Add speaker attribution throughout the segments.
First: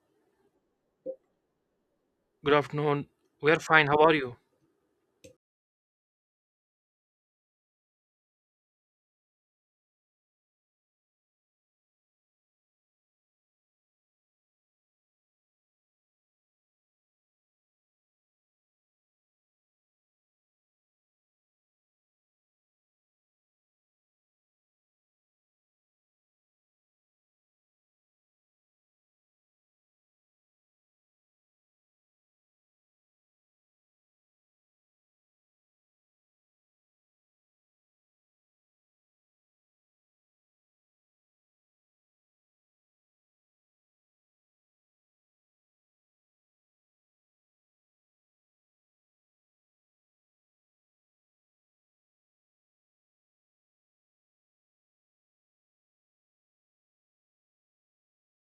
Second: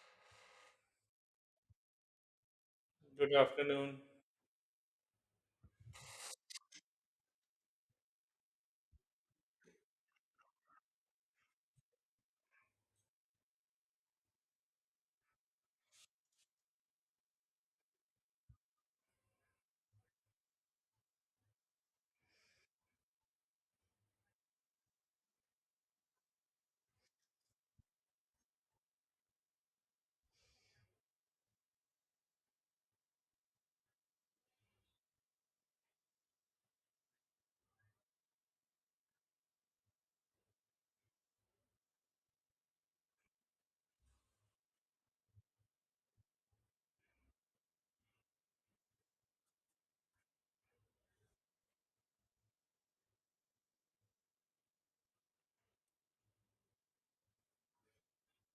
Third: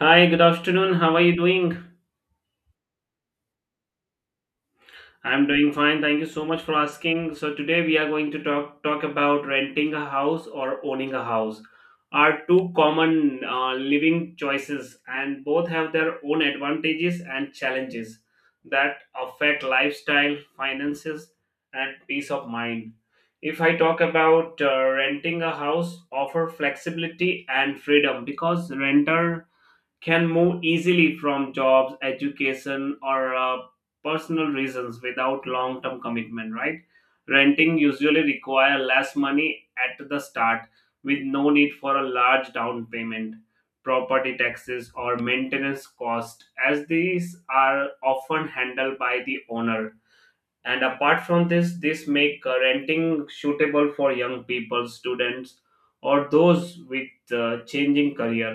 Speaker 1: Hi, good afternoon. How are you doing?
Speaker 2: Good afternoon. We're fine. How are you?
Speaker 1: I'm doing fine. Thank you so much for asking. So today we are going to talk about renting a house or owning a house are two common living choices, and both have their own advantages and challenges that affect lifestyle, finances, and peace of mind. If I talk about renting a house offer flexibility and freedom because renter can move easily from jobs, education, or personal reasons without long term commitment, right? Renting usually require less money at the start with no need for a large down payment, property taxes, or maintenance cost, as these are often handled by the owner, and apart from this make renting suitable for young people, students, or those with changing career.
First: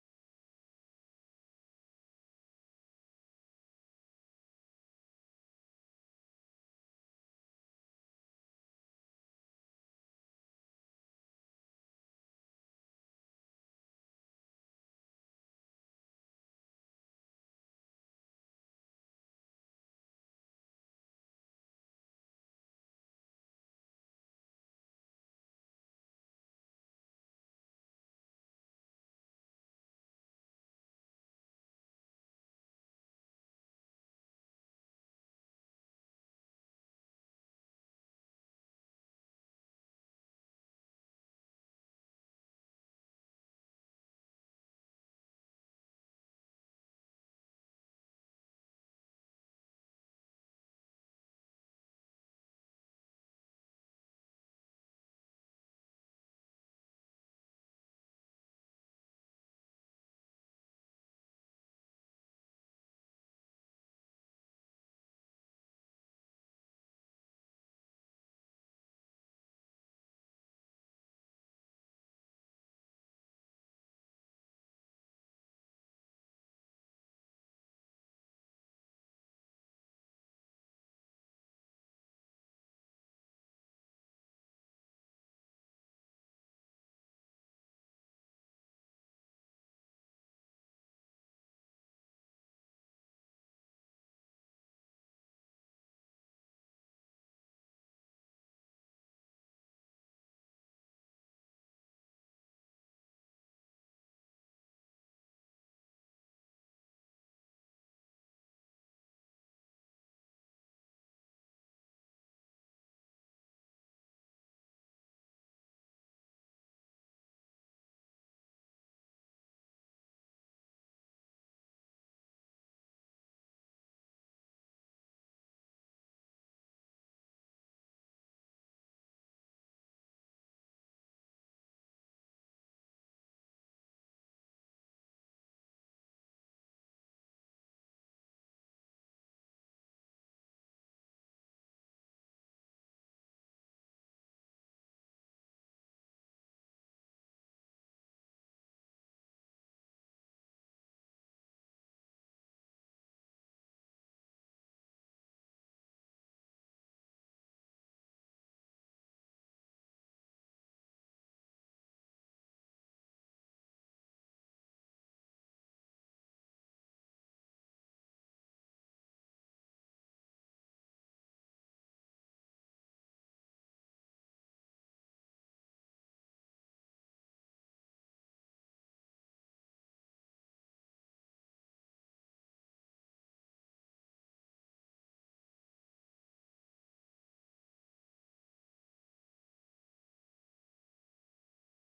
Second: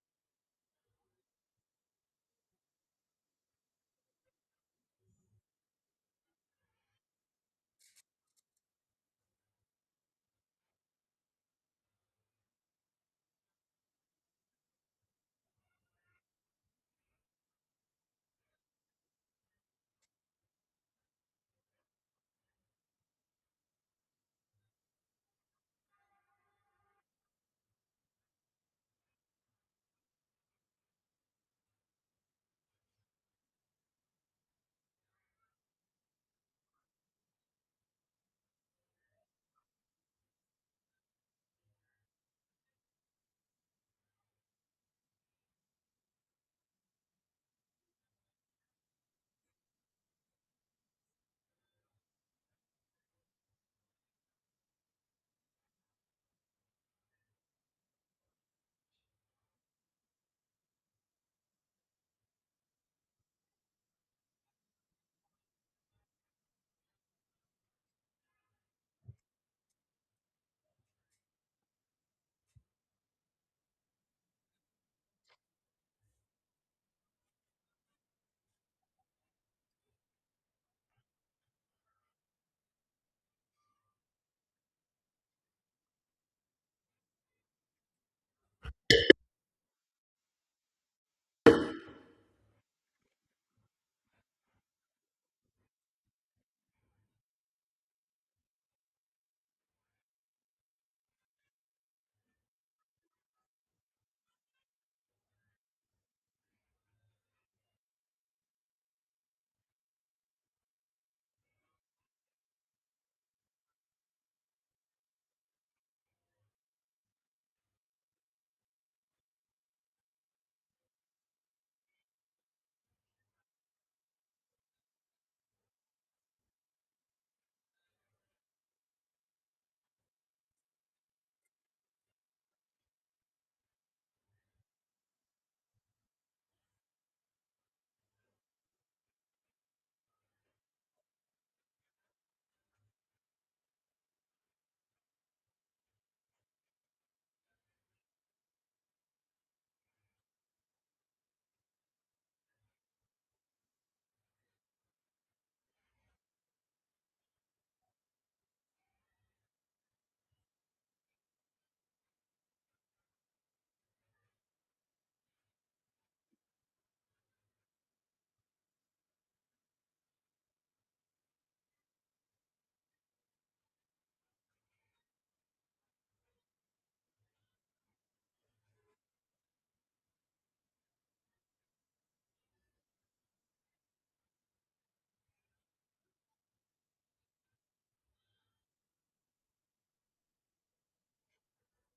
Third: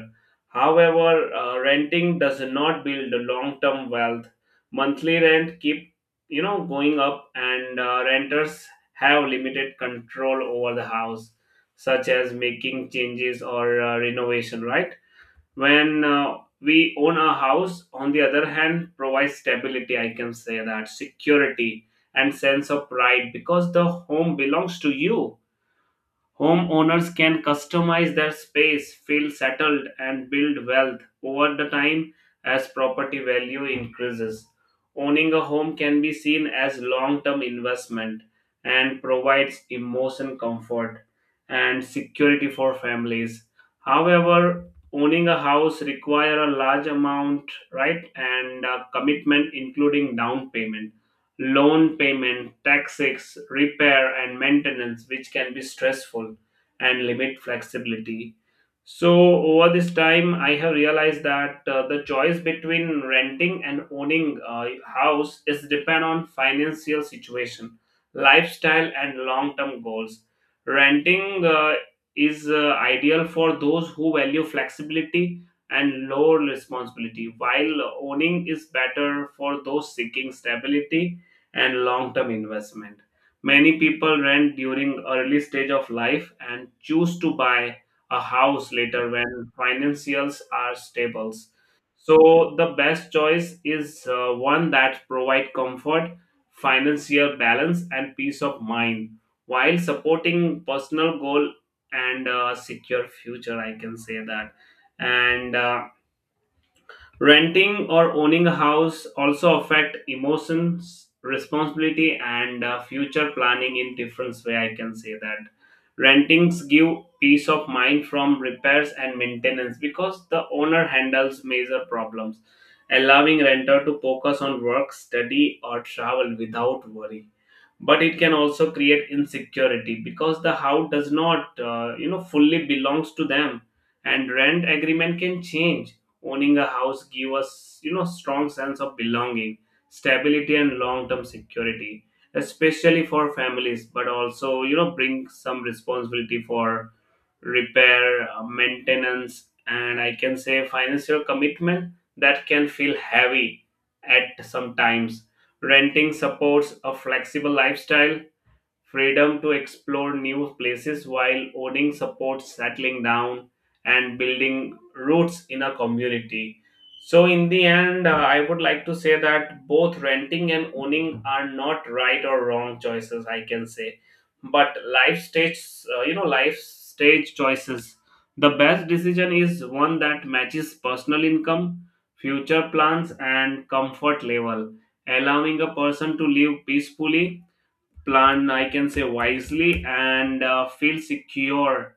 Speaker 1: However, renting does not build a long term wealth. Monthly rent keep going up, and renters have limited control over the house, such as making changes or renovation, right? When we own a house on the other hand, provides stability, I can say that, security and sense of pride because the home belongs to you. Homeowners can customize their space, feel settled, and build wealth over the time as property value increases. Owning a home can be seen as long-term investment and provides emotion comfort and security for families. However, owning a house requires a large amount, right, and a commitment including down payment, loan payment, taxes, repair, and maintenance, which can be stressful and limit flexibility. So, over this time, I have realized that the choice between renting and owning a house is depend on financial situation, lifestyle, and long term goals. Renting is ideal for those who value flexibility and low responsibility, while owning is better for those seeking stability and long-term investment. Many people rent during early stage of life and choose to buy a house later when financials are stables. So the best choice is one that provide comfort, financial balance, and peace of mind while supporting personal goal and secure future, I can say that. And renting or owning a house also affect emotions, responsibility, and future planning in different way, I can say that. Rentings give peace of mind from repairs and maintenance because the owner handles major problems, allowing renter to focus on work, study, or travel without worry, but it can also create insecurity because the house does not fully belongs to them, and rent agreement can change. Owning a house give us, you know, strong sense of belonging, stability, and long term security, especially for families, but also, you know, bring some responsibility for repair, maintenance, and I can say financial commitment that can feel heavy at some times. Renting supports a flexible lifestyle, freedom to explore new places, while owning supports settling down and building roots in a community. So in the end, I would like to say that both renting and owning are not right or wrong choices, I can say, but life stage, life stage choices. The best decision is one that matches personal income, future plans, and comfort level, allowing a person to live peacefully, plan, I can say, wisely, and feel secure,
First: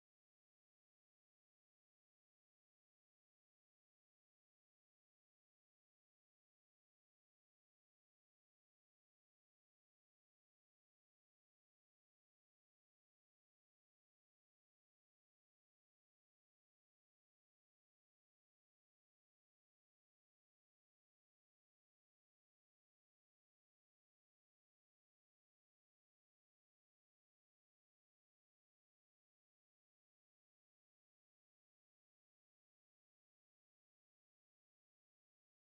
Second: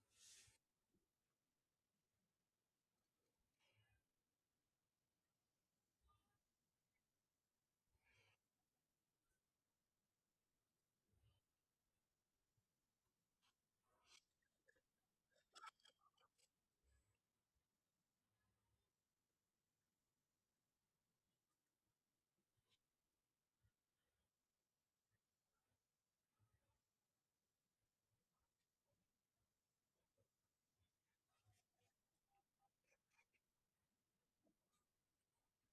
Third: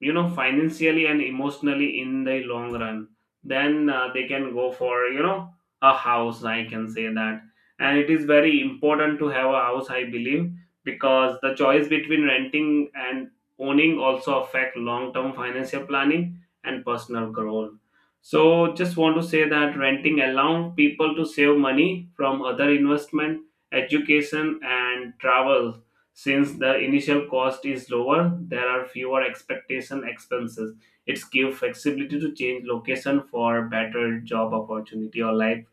Speaker 1: you know, financially and emotionally in the long run. Then they can go for, you know, a house, I can say that. And it is very important to have a house, I believe, because the choice between renting and owning also affect long term financial planning and personal growth. So just want to say that renting allows people to save money from other investment, education, and travel. Since the initial cost is lower, there are fewer expectation expenses. It's give flexibility to change location for better job opportunity or life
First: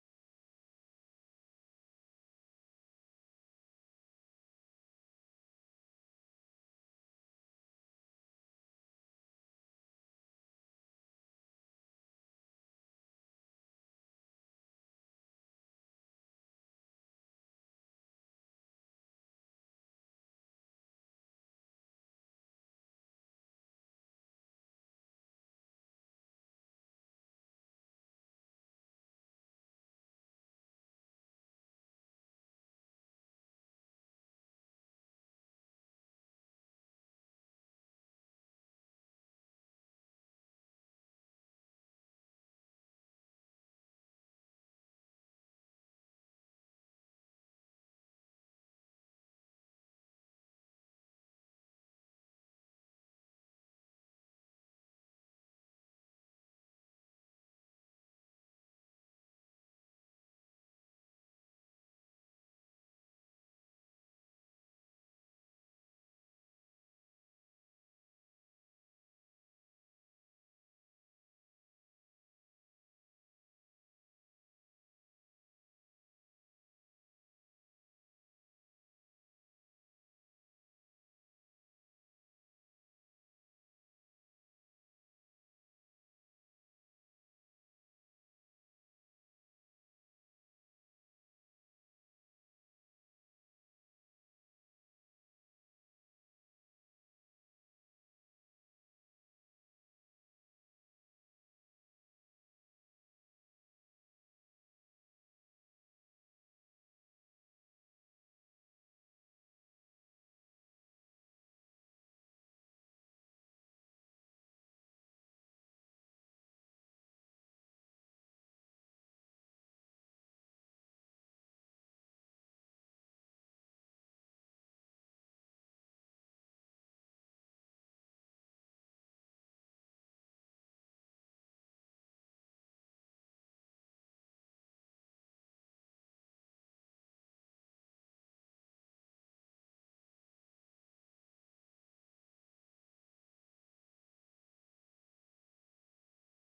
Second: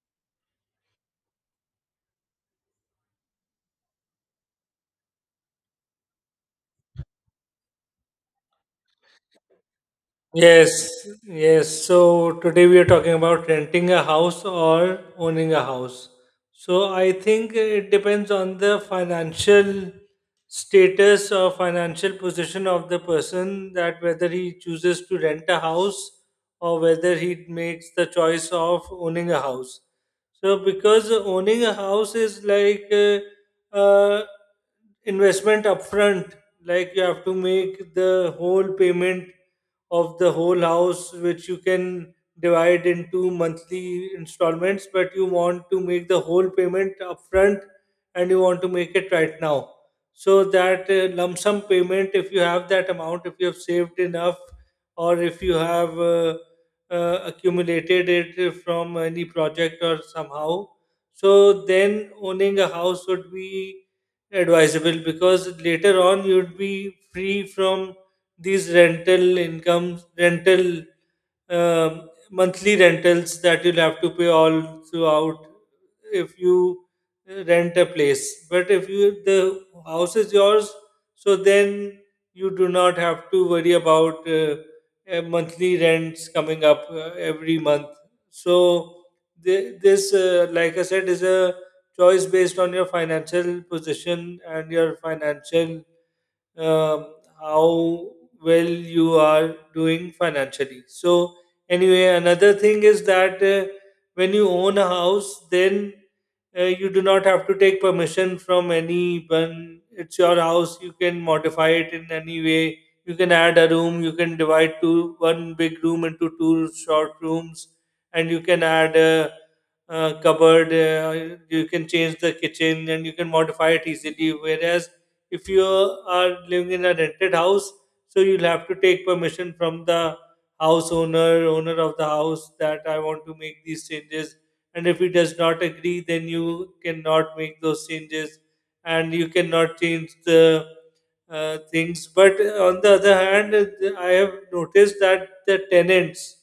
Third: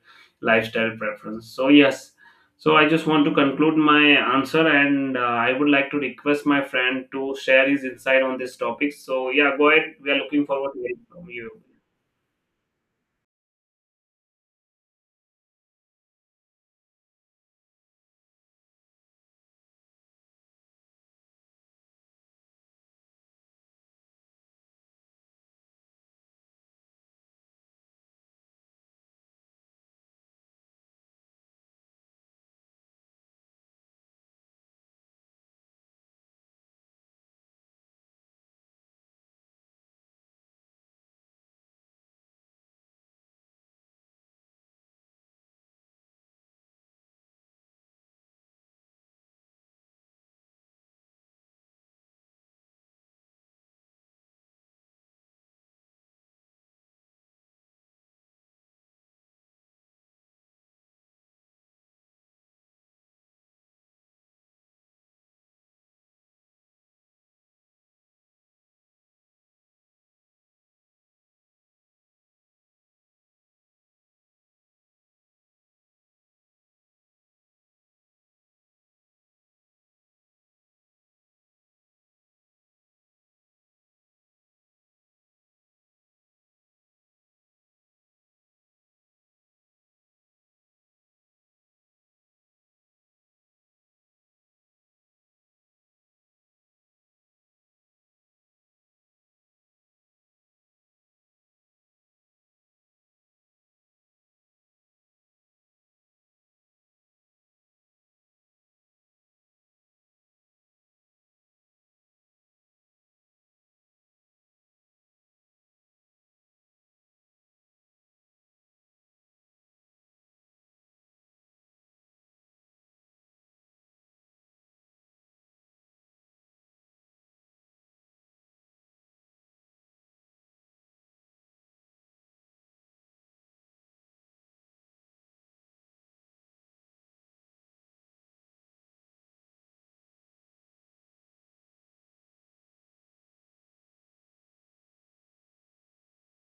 Speaker 1: lifestyle preference. So yes, so I just want to conclude my answer, and I would like to request my friend to share his insight on this topic. So yeah, go ahead. We are looking forward
Speaker 3: Yes,
Speaker 1: to hearing from you.
Speaker 3: yes. So today we are talking about renting a house or owning a house. So I think it depends on the financial status or financial position of the person that whether he chooses to rent a house or whether he makes the choice of owning a house. So because owning a house is like uh, investment upfront, like you have to make the whole payment of the whole house, which you can divide into monthly installments, but you want to make the whole payment upfront and you want to make it right now. So that lump sum payment, if you have that amount, if you have saved enough, or if you have accumulated it from any project or somehow, so then owning a house would be advisable because later on you'd be free from these rental incomes, rental monthly rentals that you'll have to pay all throughout if you rent a place. But if you the house is yours, so then you do not have to worry about monthly rents coming up every month. So this, like I said, is a choice based on your financial position and your financial um how well you are doing financially. So, anyway, another thing is that when you own a house, then you do not have to take permission from anyone. It's your house. You can modify it in any way. You can add a room. You can divide two one big room into two short rooms, and you can add a, cupboard. You can change the kitchen, and you can modify it easily. Whereas if you are living in a rented house, so you'll have to take permission from the house owner, owner of the house, that I want to make these changes. And if he does not agree, then you cannot make those changes, and you cannot change the things. But on the other hand, I have noticed that the tenants,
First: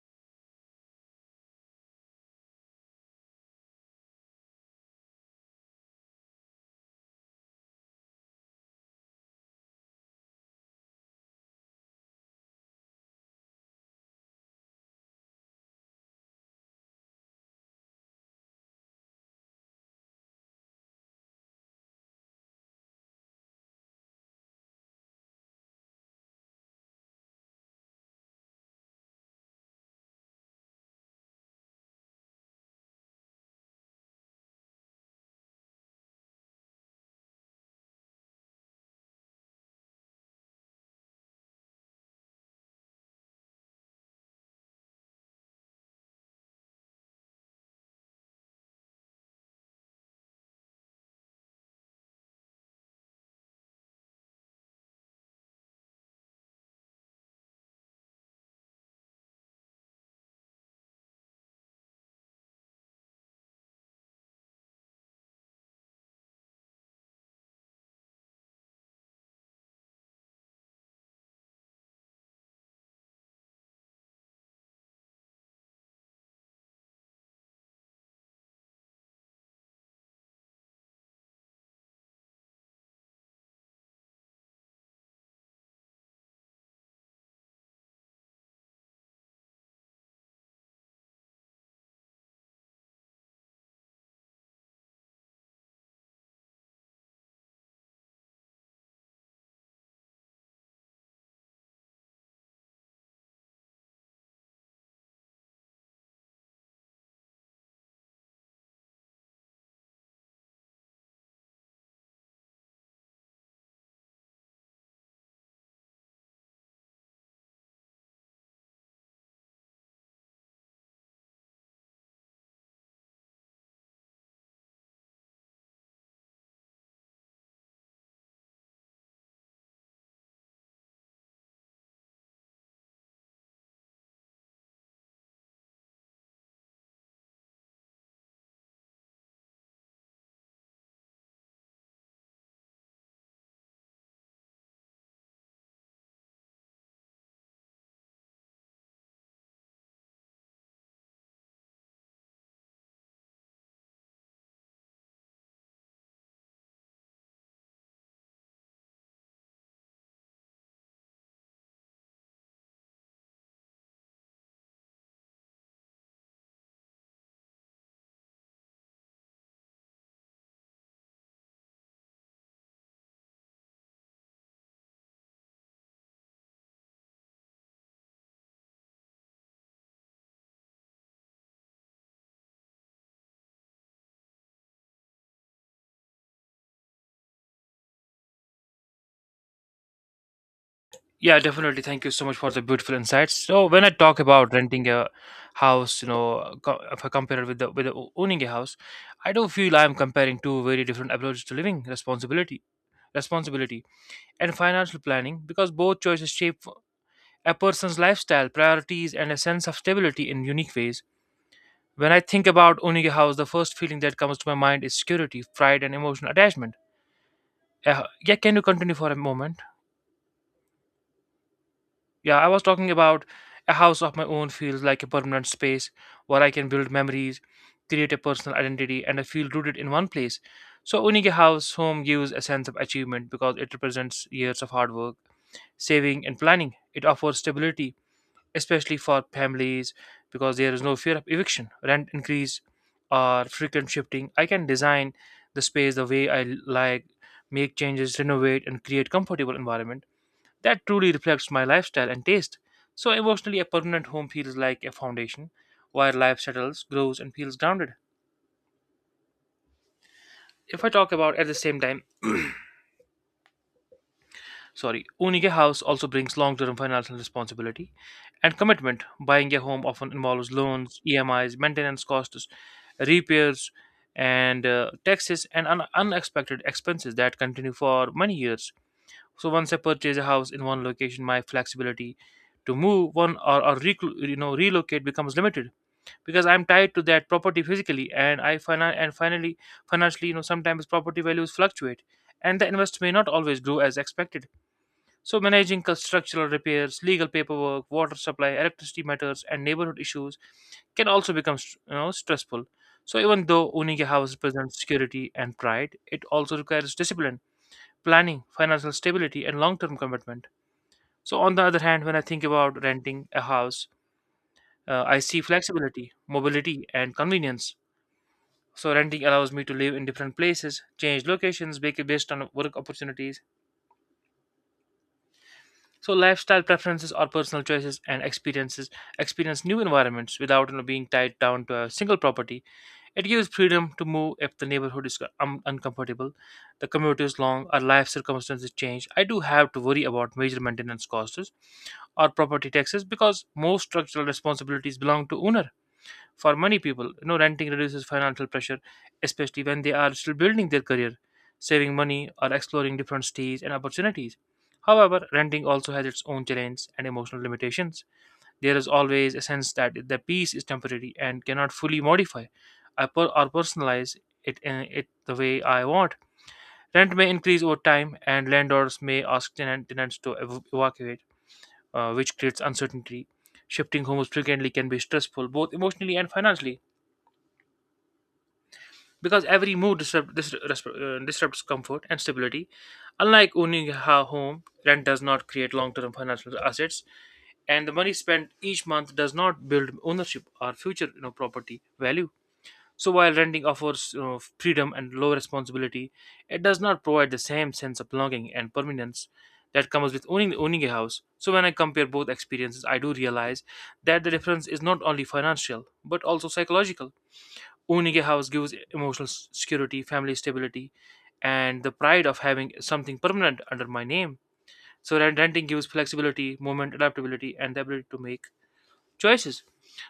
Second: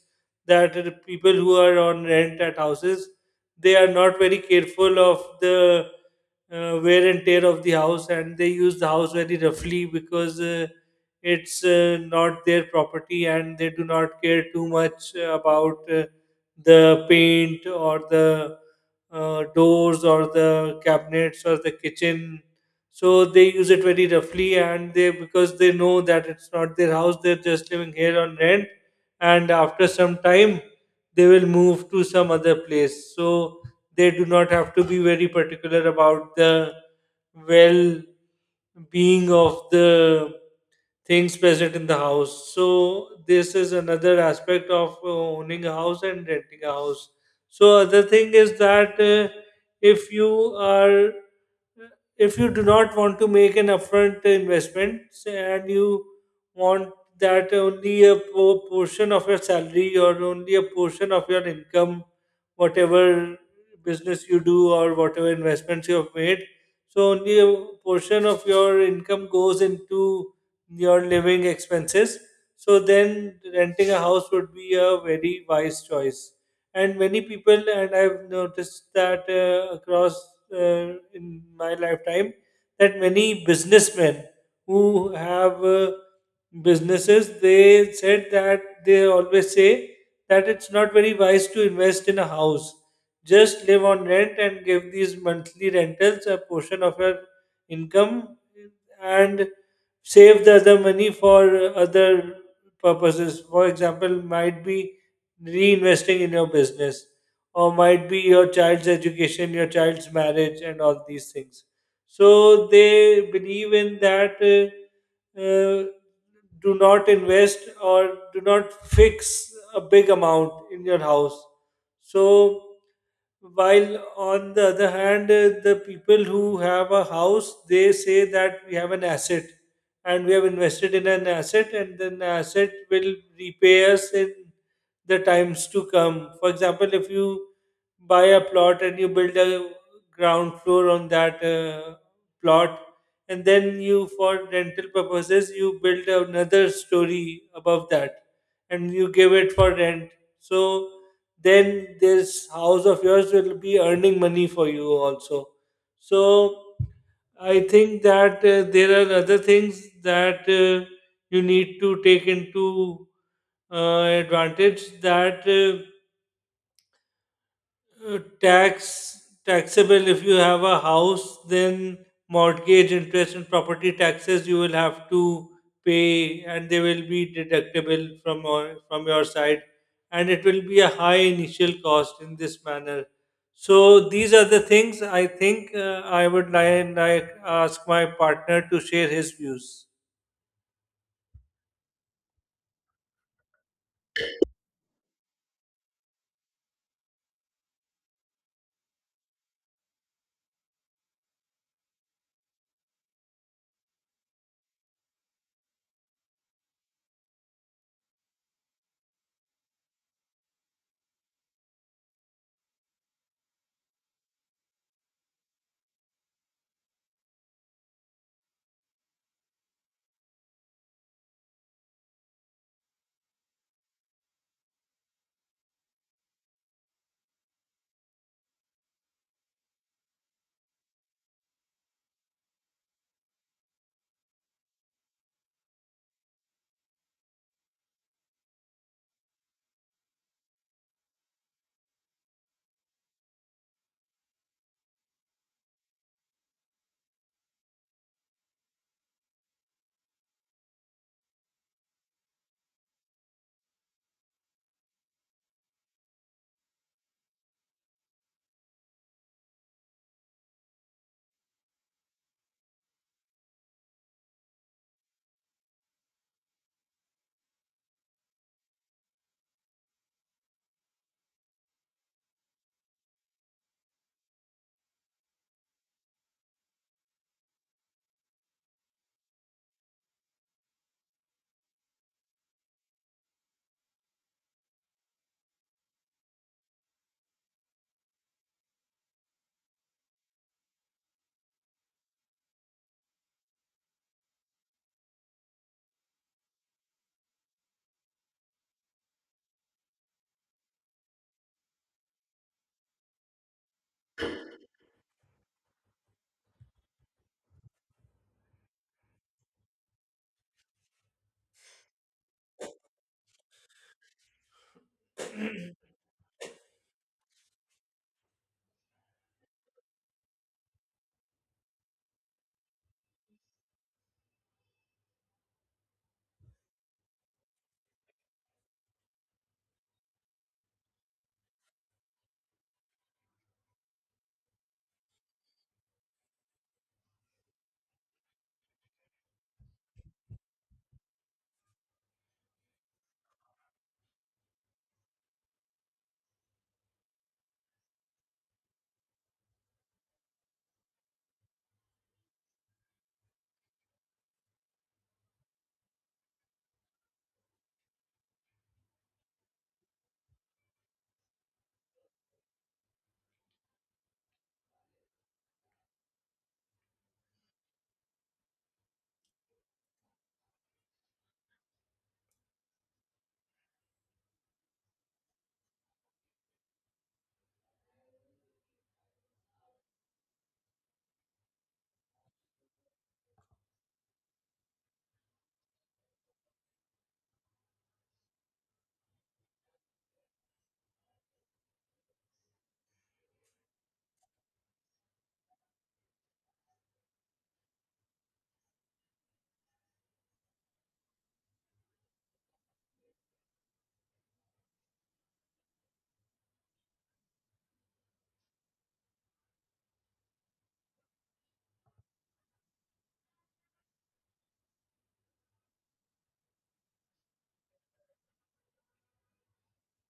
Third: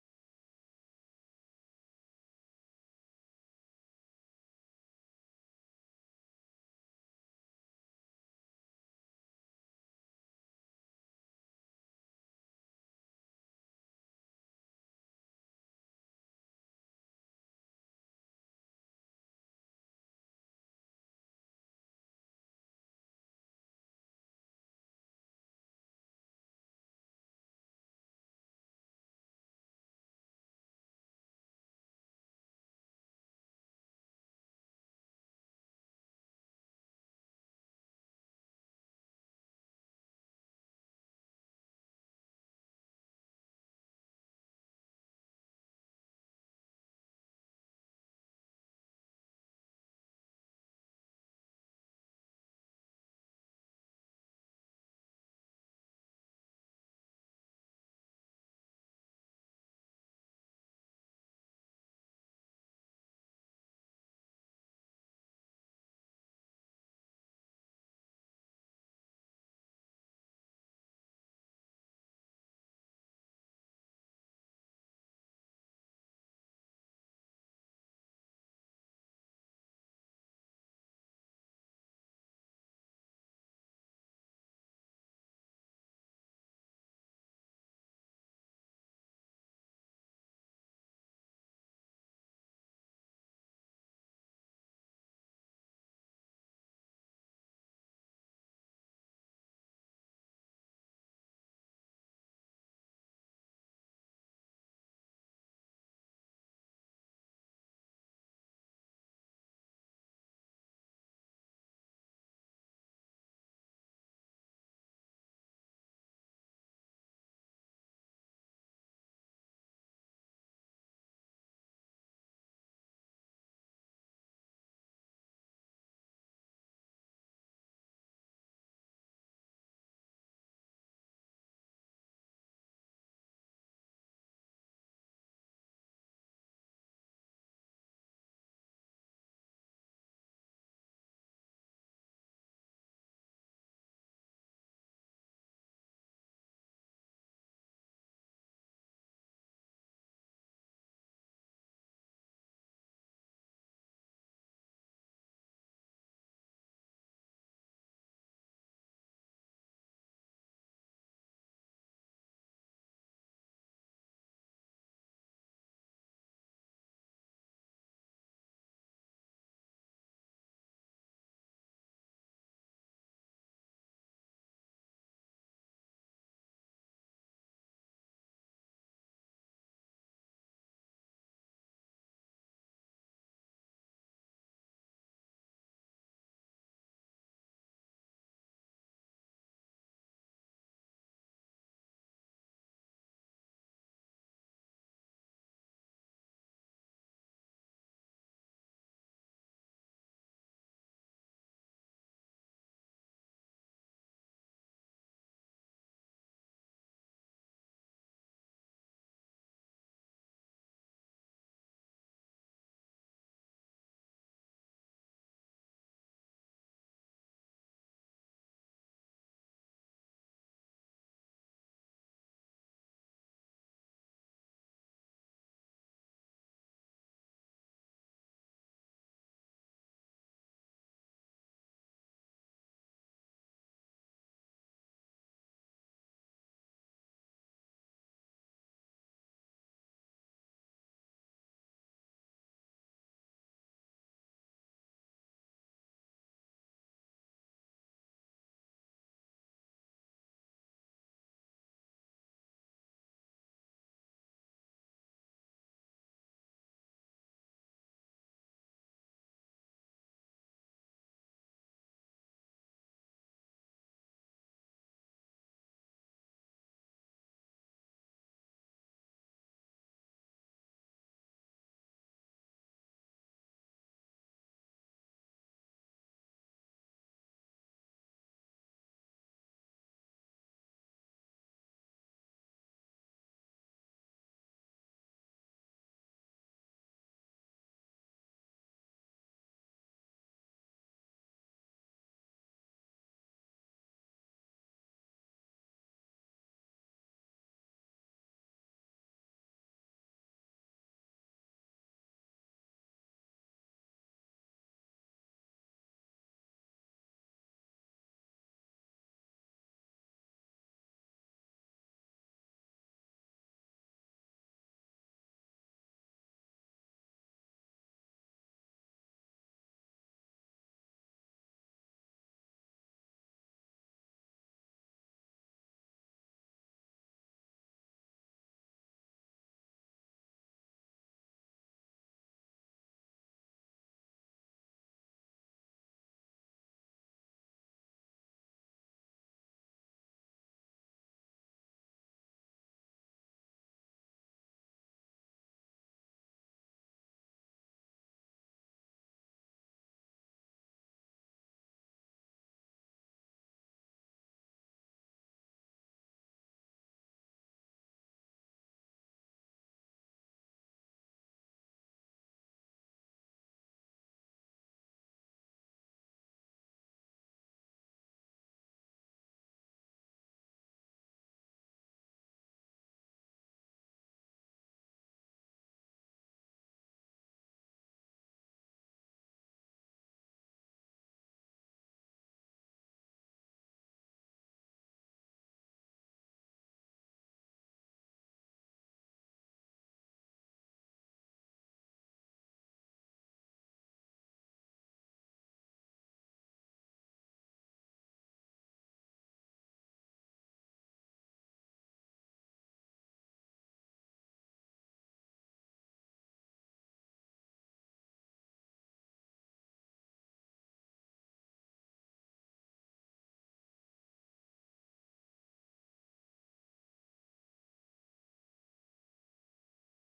Speaker 3: that the people who are on rent at houses, they are not very careful of the wear and tear of the house, and they use the house very roughly because it's not their property, and they do not care too much about the paint or the doors or the cabinets or the kitchen, so they use it very roughly, and they, because they know that it's not their house, they're just living here on rent, and after some time they will move to some other place, so they do not have to be very particular about the well being of the things present in the house. So this is another aspect of owning a house and renting a house. So other thing is that if you are if you do not want to make an upfront investment and you want that only a portion of your salary or only a portion of your income, whatever business you do or whatever investments you have made, so only a portion of your income goes into your living expenses. So then renting a house would be a very wise choice. And many people, and I've noticed that across in my lifetime, that many businessmen who have businesses, they said that they always say that it's not very wise to invest in a house. Just live on rent and give these monthly rentals a portion of your income and save the other money for other purposes. For example, might be reinvesting in your business, or might be your child's education, your child's marriage, and all these things. So they believe in that. Uh, do not invest or do not fix a big amount in your house. So while on the other hand the people who have a house, they say that we have an asset and we have invested in an asset, and then the asset will repay us in the times to come. For example, if you buy a plot and you build a ground floor on that plot, and then you, for rental purposes, you build another story above that and you give it for rent, so then this house of yours will be earning money for you also. So I think that there are other things that you need to take into advantage, that taxable, if you have a house, then mortgage interest and property taxes you will have to pay, and they will be deductible from your side, and it will be a high initial cost in this manner. So these are the things I think I would like, ask my partner to share his views.
Speaker 2: Yeah, definitely. Thank you so much for the beautiful insights. So when I talk about renting a house, you know, if I compare it with the owning a house, I do not feel I'm comparing two very different approaches to living responsibility and financial planning because both choices shape a person's lifestyle, priorities, and a sense of stability in unique ways. When I think about owning a house, the first feeling that comes to my mind is security, pride, and emotional attachment. Yeah, can you continue for a moment? Yeah, I was talking about a house of my own feels like a permanent space where I can build memories, create a personal identity, and I feel rooted in one place. So, owning a house home gives a sense of achievement because it represents years of hard work, saving, and planning. It offers stability, especially for families, because there is no fear of eviction, rent increase, or frequent shifting. I can design the space the way I like, make changes, renovate, and create comfortable environment that truly reflects my lifestyle and taste. So emotionally, a permanent home feels like a foundation where life settles, grows, and feels grounded. If I talk about at the same time, sorry, owning a house also brings long term financial responsibility and commitment. Buying a home often involves loans, EMIs, maintenance costs, repairs, and taxes and unexpected expenses that continue for many years. So once I purchase a house in one location, my flexibility to move one or you know relocate becomes limited because I'm tied to that property physically, and I finan- and finally financially, you know, sometimes property values fluctuate, and the invest may not always grow as expected. So managing structural repairs, legal paperwork, water supply, electricity matters, and neighborhood issues can also become you know stressful. So even though owning a house represents security and pride, it also requires discipline, planning, financial stability, and long-term commitment. So on the other hand, when I think about renting a house, I see flexibility, mobility, and convenience. So renting allows me to live in different places, change locations based on work opportunities. So lifestyle preferences or personal choices and experience new environments without you know, being tied down to a single property. It gives freedom to move if the neighborhood is uncomfortable, the commute is long, or life circumstances change. I do have to worry about major maintenance costs or property taxes because most structural responsibilities belong to owner. For many people, you know, renting reduces financial pressure, especially when they are still building their career, saving money, or exploring different stages and opportunities. However, renting also has its own challenges and emotional limitations. There is always a sense that the piece is temporary and cannot fully modify I per- or personalize it, in it the way I want. Rent may increase over time, and landlords may ask tenants to evacuate, which creates uncertainty. Shifting homes frequently can be stressful, both emotionally and financially because every move disrupts comfort and stability. Unlike owning a home, rent does not create long term financial assets, and the money spent each month does not build ownership or future you know, property value. So, while renting offers you know, freedom and low responsibility, it does not provide the same sense of belonging and permanence that comes with owning a house. So, when I compare both experiences, I do realize that the difference is not only financial but also psychological. Owning a house gives emotional security, family stability, and the pride of having something permanent under my name. So renting gives flexibility, movement, adaptability, and the ability to make choices.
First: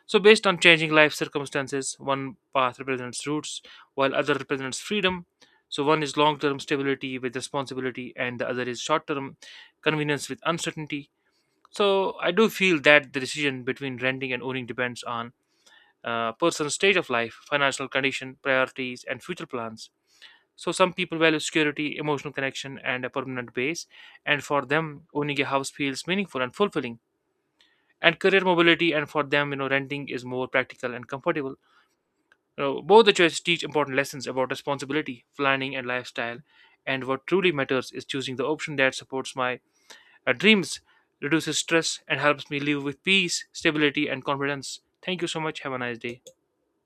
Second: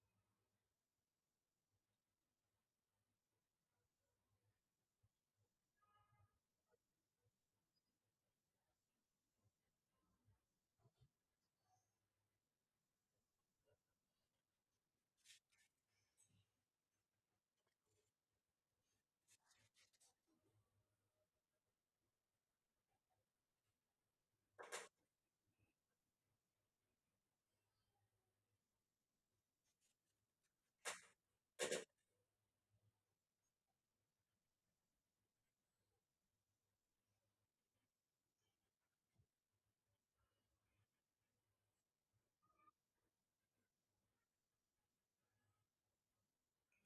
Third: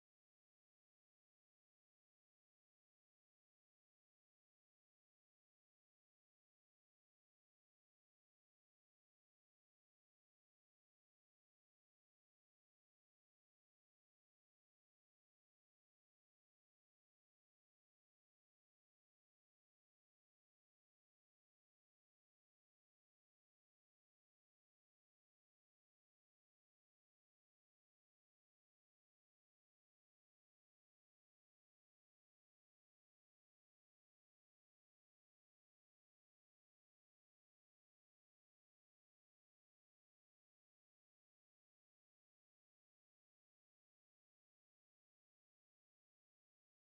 Speaker 2: So based on changing life circumstances, one path represents roots, while other represents freedom. So one is long-term stability with responsibility, and the other is short-term convenience with uncertainty. So I do feel that the decision between renting and owning depends on person's stage of life, financial condition, priorities, and future plans. So, some people value security, emotional connection, and a permanent base, and for them, owning a house feels meaningful and fulfilling. And career mobility, and for them, you know, renting is more practical and comfortable. You know, both the choices teach important lessons about responsibility, planning, and lifestyle. And what truly matters is choosing the option that supports my dreams, reduces stress, and helps me live with peace, stability, and confidence. Thank you so much. Have a nice day.